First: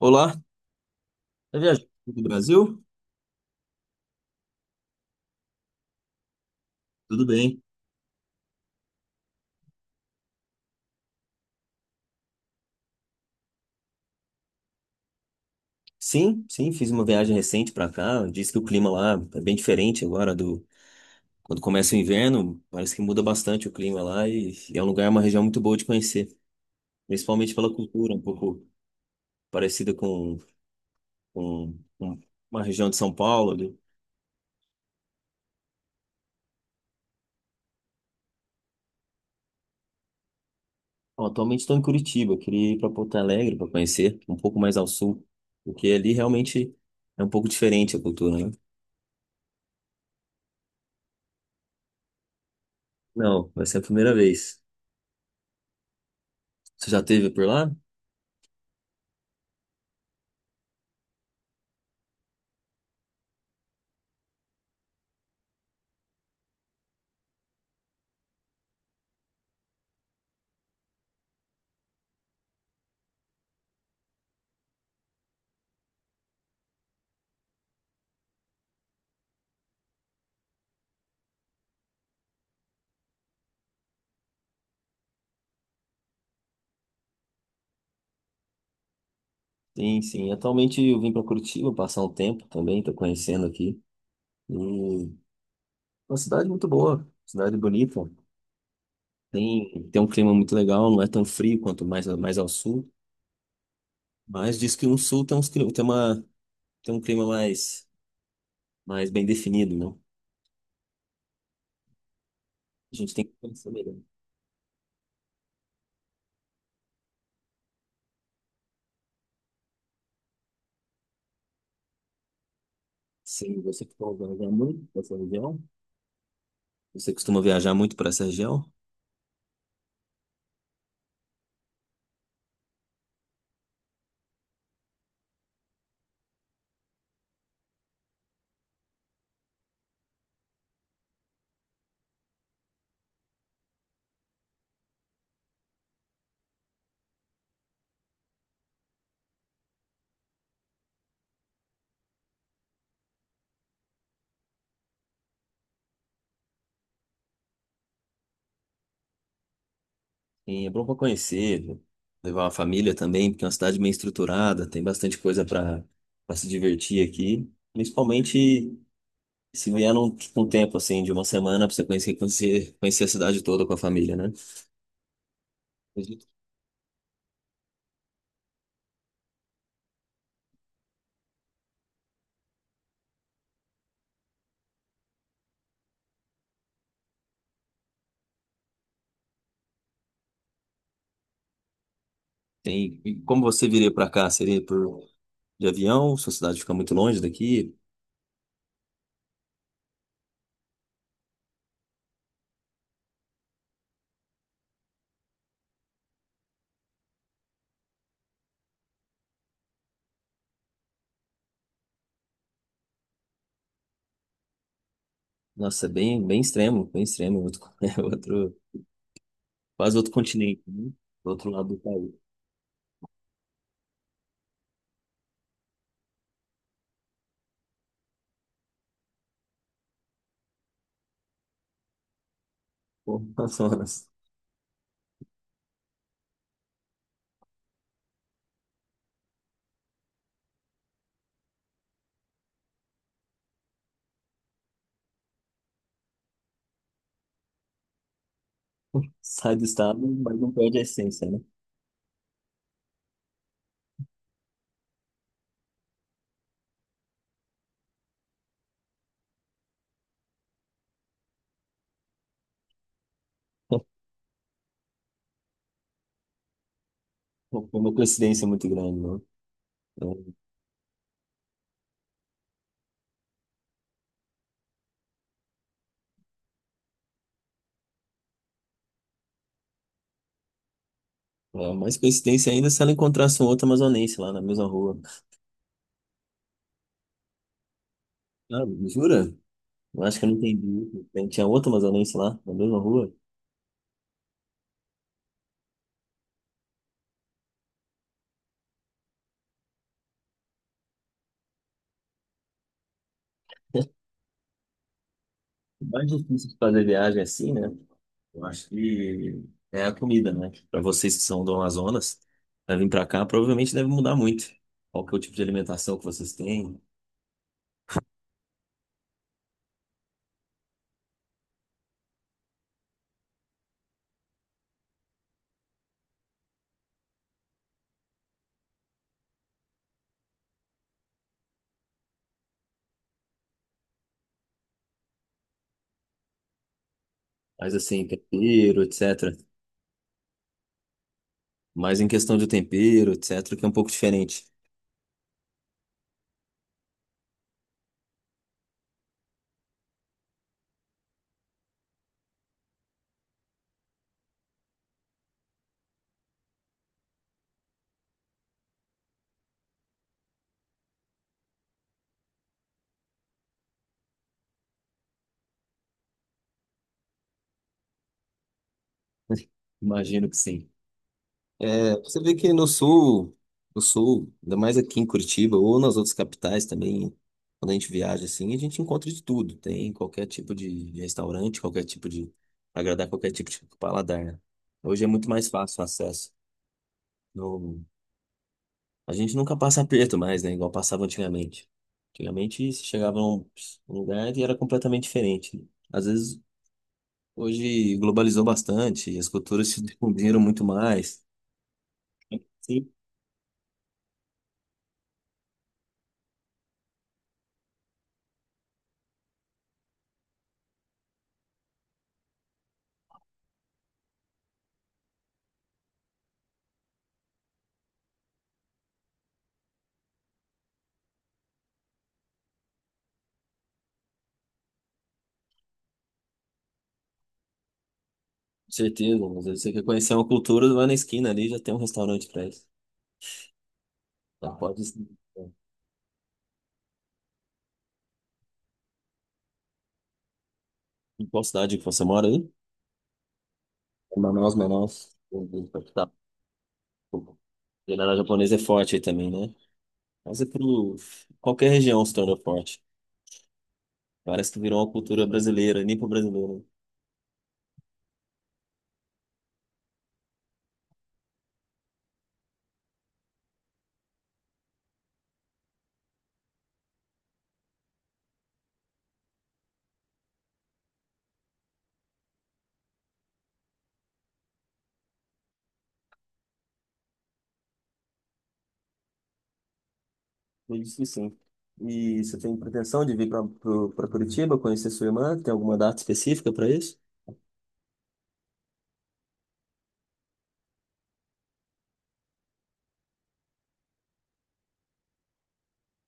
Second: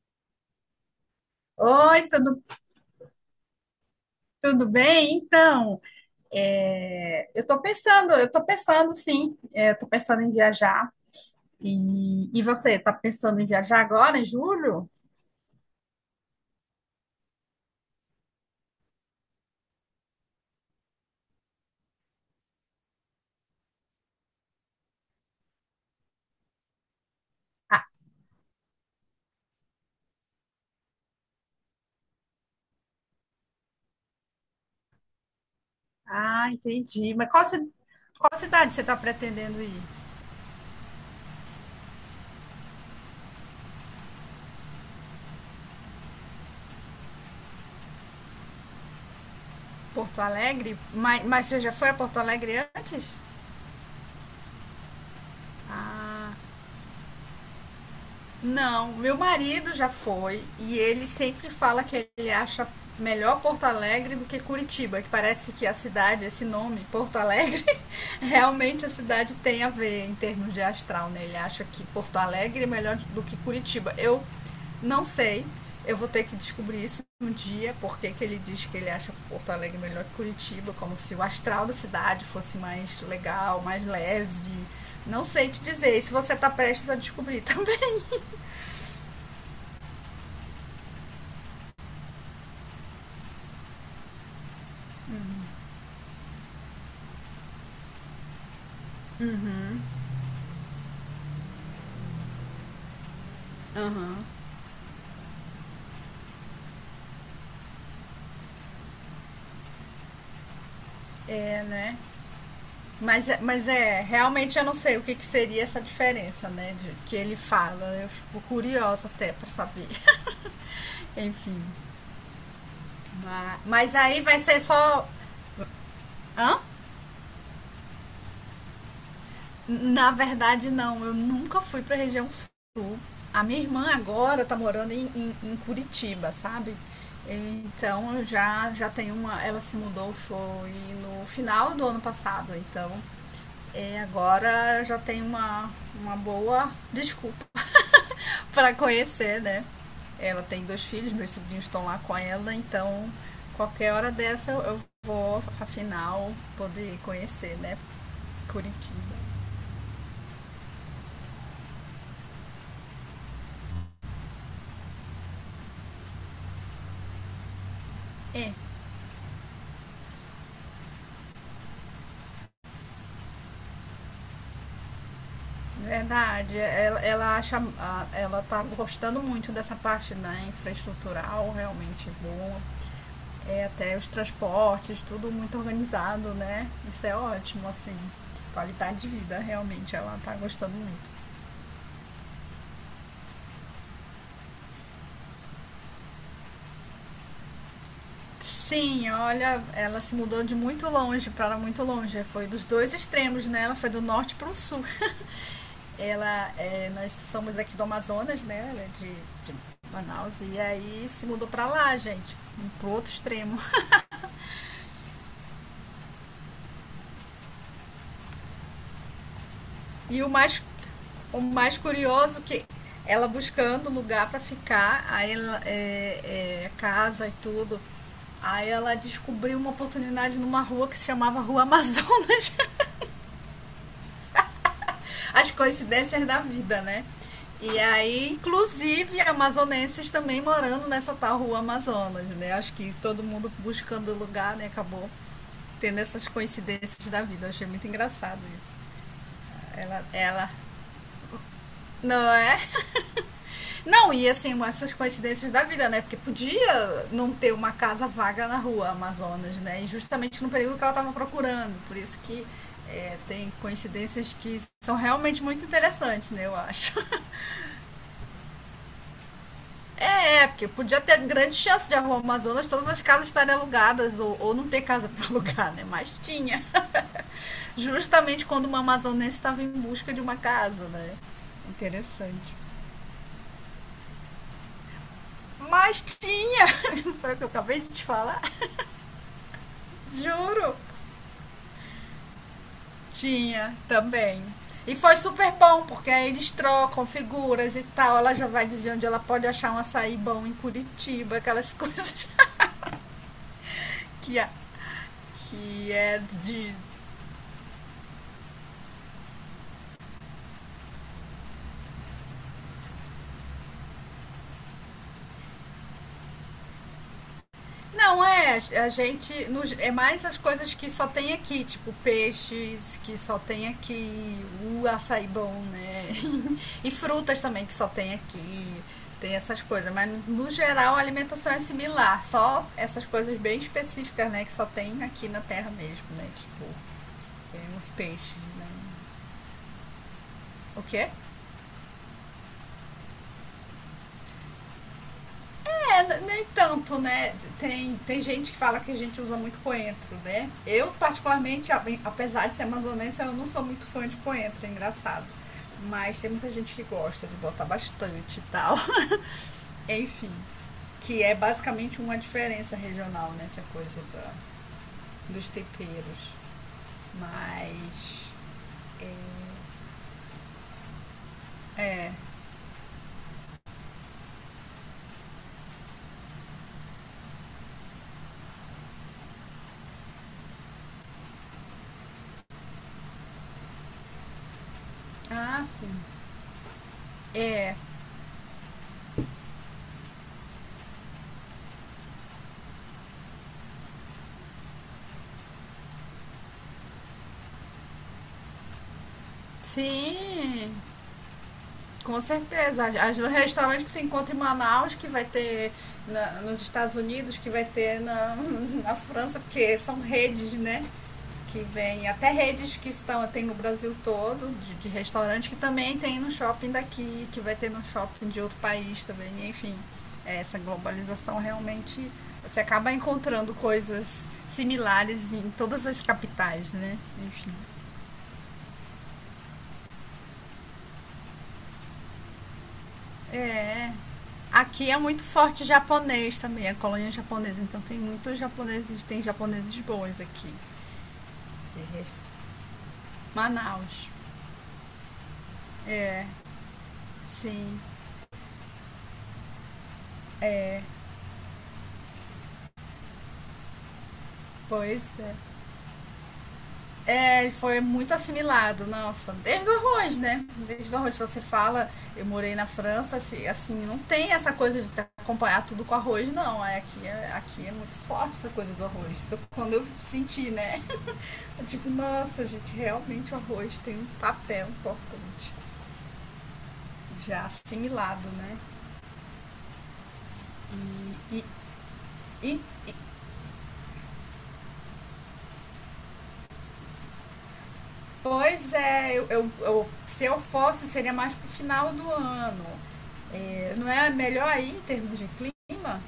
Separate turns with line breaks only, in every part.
Olá, tá viajando
Oi,
do
tudo,
Brasil?
tudo bem?
Tudo
Eu
bem?
estou pensando eu estou pensando em viajar. E, você, está pensando em viajar agora, em julho?
Sim, sim, fiz uma viagem recente para cá. Diz que o clima lá é bem diferente agora do quando começa o inverno. Parece que muda bastante o clima lá e é um lugar, uma região muito boa de conhecer, principalmente pela
Ah,
cultura, um pouco parecida com uma região de São Paulo ali.
entendi. Qual cidade você está pretendendo ir?
Bom, atualmente estou em Curitiba, queria ir para Porto Alegre para conhecer, um pouco mais ao sul, porque ali realmente é um pouco diferente a cultura, né?
Porto Alegre? Mas você já foi a Porto Alegre antes?
Não, vai ser a primeira vez.
Ah,
Você já esteve por lá?
não, meu marido já foi e ele sempre fala que ele acha melhor Porto Alegre do que Curitiba, que parece que a cidade, esse nome, Porto Alegre. Realmente a cidade tem a ver em termos de astral, né? Ele acha que Porto Alegre é melhor do que Curitiba. Eu não sei, eu vou ter que descobrir isso um dia, porque que ele diz que ele acha Porto Alegre melhor que Curitiba, como se o astral da cidade fosse mais legal, mais leve. Não sei te dizer, e se você tá prestes a descobrir também.
Sim, sim. Atualmente eu vim para Curitiba passar um tempo também, estou conhecendo aqui. E uma cidade muito boa, cidade bonita. Tem um clima muito legal, não é tão frio quanto mais, mais ao sul.
Aham.
Mas diz que no sul tem, uns, tem um clima mais, mais bem definido, né?
É, né?
A gente tem que
Mas
conhecer melhor.
é, realmente eu não sei o que, que seria essa diferença, né? De, que ele fala. Eu fico curiosa até pra saber. Enfim. Vai.
Sim, você
Mas
costuma
aí vai
viajar
ser
muito para
só.
essa região?
Hã?
Você costuma viajar muito para essa região?
Na verdade, não. Eu nunca fui pra região sul. A minha irmã agora tá morando em Curitiba, sabe? Então eu já tem uma. Ela se mudou, foi no final do ano passado. Então agora eu já tem uma boa desculpa para conhecer, né? Ela tem dois filhos, meus sobrinhos estão lá com ela, então qualquer hora dessa eu vou, afinal, poder conhecer, né? Curitiba.
Sim, é bom para conhecer, levar uma família também, porque é uma cidade bem estruturada, tem bastante coisa para se divertir aqui.
É,
Principalmente se vier num, tipo, um tempo assim, de uma semana, para você conhecer a cidade toda com a família, né? Acredito que
verdade. Ela acha, ela tá gostando muito dessa parte da infraestrutural, realmente boa. É, até os transportes, tudo muito organizado, né? Isso é ótimo, assim. Qualidade de vida, realmente, ela tá gostando muito.
tem, e como você viria para cá? Seria por de avião? Sua cidade fica muito longe daqui?
Sim, olha, ela se mudou de muito longe para muito longe. Foi dos dois extremos, né? Ela foi do norte para o sul. Nós somos aqui do Amazonas, né? Ela é de Manaus. E aí se mudou para lá, gente, pro outro extremo.
Nossa, é bem, bem extremo, outro, é outro, quase outro
E o
continente,
mais,
né? Do
o
outro lado
mais
do país.
curioso que ela buscando lugar para ficar, aí ela, é, é, casa e tudo. Aí ela descobriu uma oportunidade numa rua que se chamava Rua Amazonas.
Pô, Amazonas.
As coincidências da vida, né? E aí, inclusive, amazonenses também morando nessa tal rua Amazonas, né? Acho que todo mundo buscando lugar, né? Acabou tendo essas coincidências da vida. Eu achei muito engraçado isso.
Sai do estado,
Ela,
mas
ela,
não perde a essência, né?
não é? Não, e assim, essas coincidências da vida, né? Porque podia não ter uma casa vaga na rua Amazonas, né? E justamente no período que ela estava procurando. Por isso que tem coincidências que são realmente muito interessantes, né? Eu acho.
Não foi uma coincidência muito grande, não. Não,
Porque podia ter grande chance de arrumar Amazonas, todas as casas estarem alugadas ou não ter casa para alugar, né? Mas tinha. Justamente quando uma amazonense estava em busca de uma casa, né?
mais coincidência
Interessante.
ainda se ela encontrasse um outro amazonense lá na mesma rua.
Mas tinha! Não foi o que eu acabei de te falar?
Ah, jura? Eu acho que eu não
Juro!
entendi. Tinha outro amazonense lá na mesma rua.
Tinha também. E foi super bom, porque aí eles trocam figuras e tal. Ela já vai dizer onde ela pode achar um açaí bom em Curitiba, aquelas que,
O
que
mais
é
difícil de
de.
fazer viagem assim, né? Eu acho que é a comida, né? Para vocês que são do Amazonas, para vir para cá, provavelmente deve mudar muito. Qual que é o tipo de alimentação que vocês têm?
A gente. É mais as coisas que só tem aqui, tipo peixes, que só tem aqui, o açaí bom, né? E frutas também que só tem aqui. Tem essas coisas. Mas no no geral a alimentação é similar. Só essas coisas bem específicas, né? Que só tem aqui na terra mesmo, né? Tipo, tem
Mais
uns
assim,
peixes, né?
tempero, etc.
O quê?
Mais em questão de tempero, etc., que é um pouco diferente.
É, nem tanto, né? Tem gente que fala que a gente usa muito coentro, né? Eu, particularmente, apesar de ser amazonense, eu não sou muito fã de coentro, é engraçado. Mas tem muita gente que gosta de botar bastante e tal. Enfim, que é basicamente uma diferença regional nessa dos temperos. Mas.
Imagino que sim. É,
É.
você vê que no sul, ainda mais aqui em Curitiba ou nas outras capitais também, quando a gente viaja assim, a gente encontra de tudo. Tem qualquer tipo de restaurante, qualquer tipo de agradar qualquer tipo de paladar, né? Hoje é muito mais
Ah,
fácil o
sim.
acesso.
É.
Não- a gente nunca passa aperto mais, né? Igual passava antigamente. Antigamente você chegava num lugar e era completamente diferente, né? Às vezes hoje globalizou bastante, as culturas se difundiram muito
Sim.
mais.
Com certeza. Os restaurantes que se encontra em Manaus, que vai ter nos Estados Unidos, que vai ter na, na França, porque são redes, né? Que vem até redes que estão, tem no Brasil todo, de restaurante, que também tem no shopping daqui, que vai ter no shopping de outro país também, enfim. Essa globalização realmente você acaba encontrando coisas similares em todas as capitais, né? Enfim.
Certeza, mas aí você quer conhecer uma cultura, vai na esquina ali, já tem um restaurante pra isso.
É,
Já pode,
aqui é
sim.
muito forte japonês também, a colônia japonesa. Então tem muitos japoneses, tem japoneses bons aqui.
Em qual cidade que
De
você mora
resto.
aí?
Manaus.
Manaus, Manaus. Tá.
É, sim,
Culinária japonesa é forte aí também, né? Mas é
é,
pro... qualquer região se torna forte. Parece que virou uma
Pois
cultura
é.
brasileira, nem pro brasileiro.
É, ele foi muito assimilado, nossa, desde o arroz, né? Desde o arroz, se você fala, eu morei na França, não tem essa coisa de te acompanhar tudo com arroz, não. Aqui é muito forte essa coisa do arroz. Quando eu senti, né? Eu digo, nossa, gente, realmente o arroz tem um papel importante. Já assimilado, né?
Eu disse sim.
E,
E você tem
e, e
pretensão de vir para Curitiba conhecer sua irmã? Tem alguma data específica para isso?
Pois é, se eu fosse, seria mais pro final do ano. É, não é melhor aí em termos de clima?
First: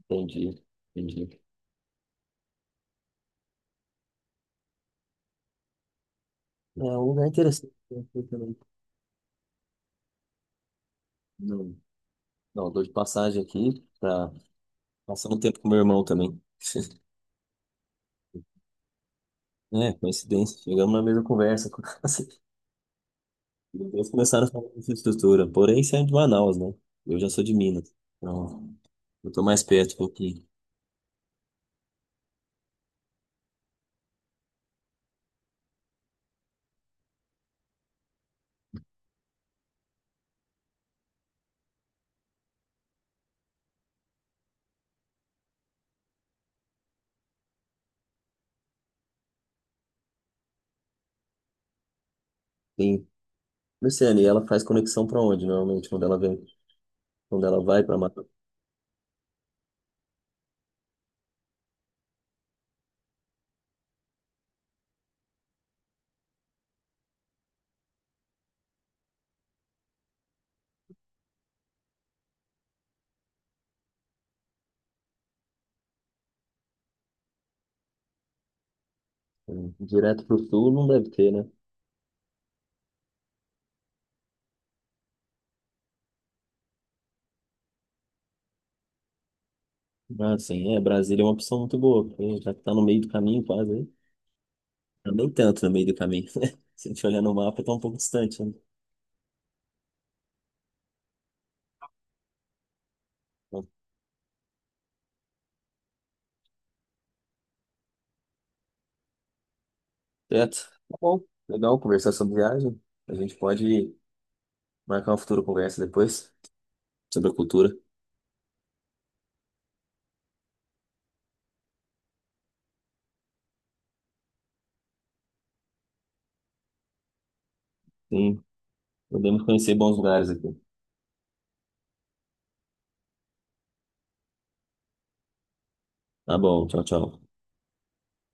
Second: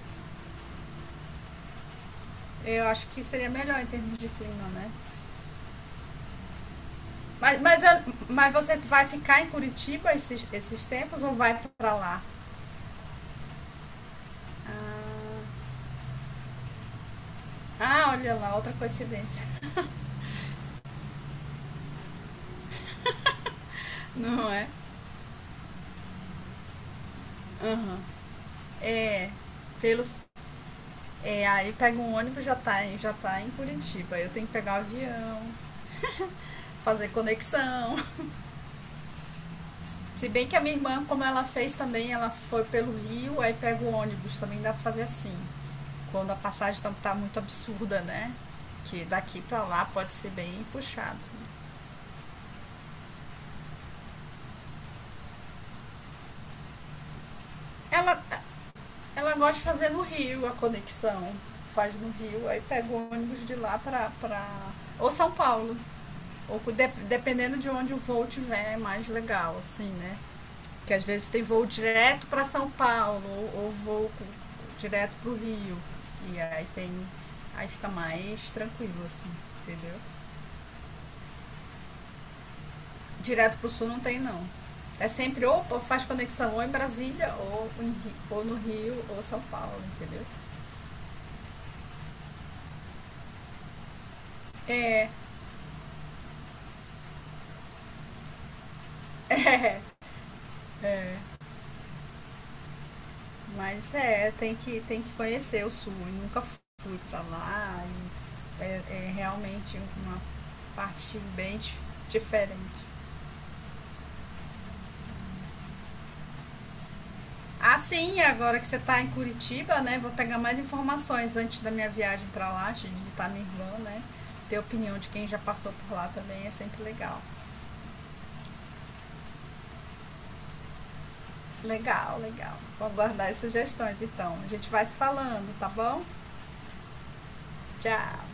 Entendi, entendi.
Eu acho que seria melhor em termos de clima, né?
É um lugar interessante, né? Eu
Mas
também.
você vai ficar em Curitiba esses tempos ou vai
Não,
pra lá?
não, dou de passagem aqui para passando um
Ah,
tempo com meu irmão também.
Olha lá, outra coincidência.
É, coincidência. Chegamos na mesma conversa. Assim, eles começaram
Não
a
é?
falar de infraestrutura. Porém, isso é de Manaus, né? Eu já sou de Minas.
Aham.
Então,
É,
eu tô mais perto um
pelos.
pouquinho.
É, aí pega um ônibus já tá, já tá em Curitiba. Eu tenho que pegar o avião. Fazer conexão. Se bem que a minha irmã, como ela fez também, ela foi pelo Rio, aí pega o ônibus, também dá pra fazer assim. Quando a passagem tá muito absurda, né? Que daqui pra lá pode ser bem puxado.
Sim. Luciane, e ela faz conexão pra onde, normalmente, quando ela vem, quando ela vai pra
Ela,
Mata?
ela gosta de fazer no Rio a conexão. Faz no Rio, aí pega o ônibus de lá pra. Pra... Ou São Paulo. Dependendo de onde o voo tiver, é mais legal, assim, né? Que às vezes tem voo direto para São Paulo ou direto para o Rio. E aí tem. Aí fica mais tranquilo, assim, entendeu?
Direto pro sul não deve ter, né?
Direto para o sul não tem não. É sempre ou faz conexão ou em Brasília, ou no Rio, ou São Paulo, entendeu?
Ah, sim, é. Brasília é uma opção muito boa, porque já que tá no meio do caminho, quase aí.
É,
Não, nem tanto no meio do caminho, né? Se a gente olhar no mapa, tá um pouco distante, né?
é.
Então,
Mas é, tem que conhecer o sul. Eu nunca fui para lá. É, é realmente uma
certo. Tá
parte
bom. Legal conversar sobre viagem.
diferente.
A gente pode marcar uma futura conversa depois sobre a cultura.
Ah, sim, agora que você está em Curitiba, né? Vou pegar mais informações antes da minha viagem para lá, de visitar minha irmã, né? Ter opinião de quem já passou por lá também é sempre legal.
Sim, podemos conhecer bons lugares aqui.
Legal, legal. Vou aguardar as sugestões então. A gente vai se falando, tá bom?
Tá bom, tchau, tchau.
Tchau!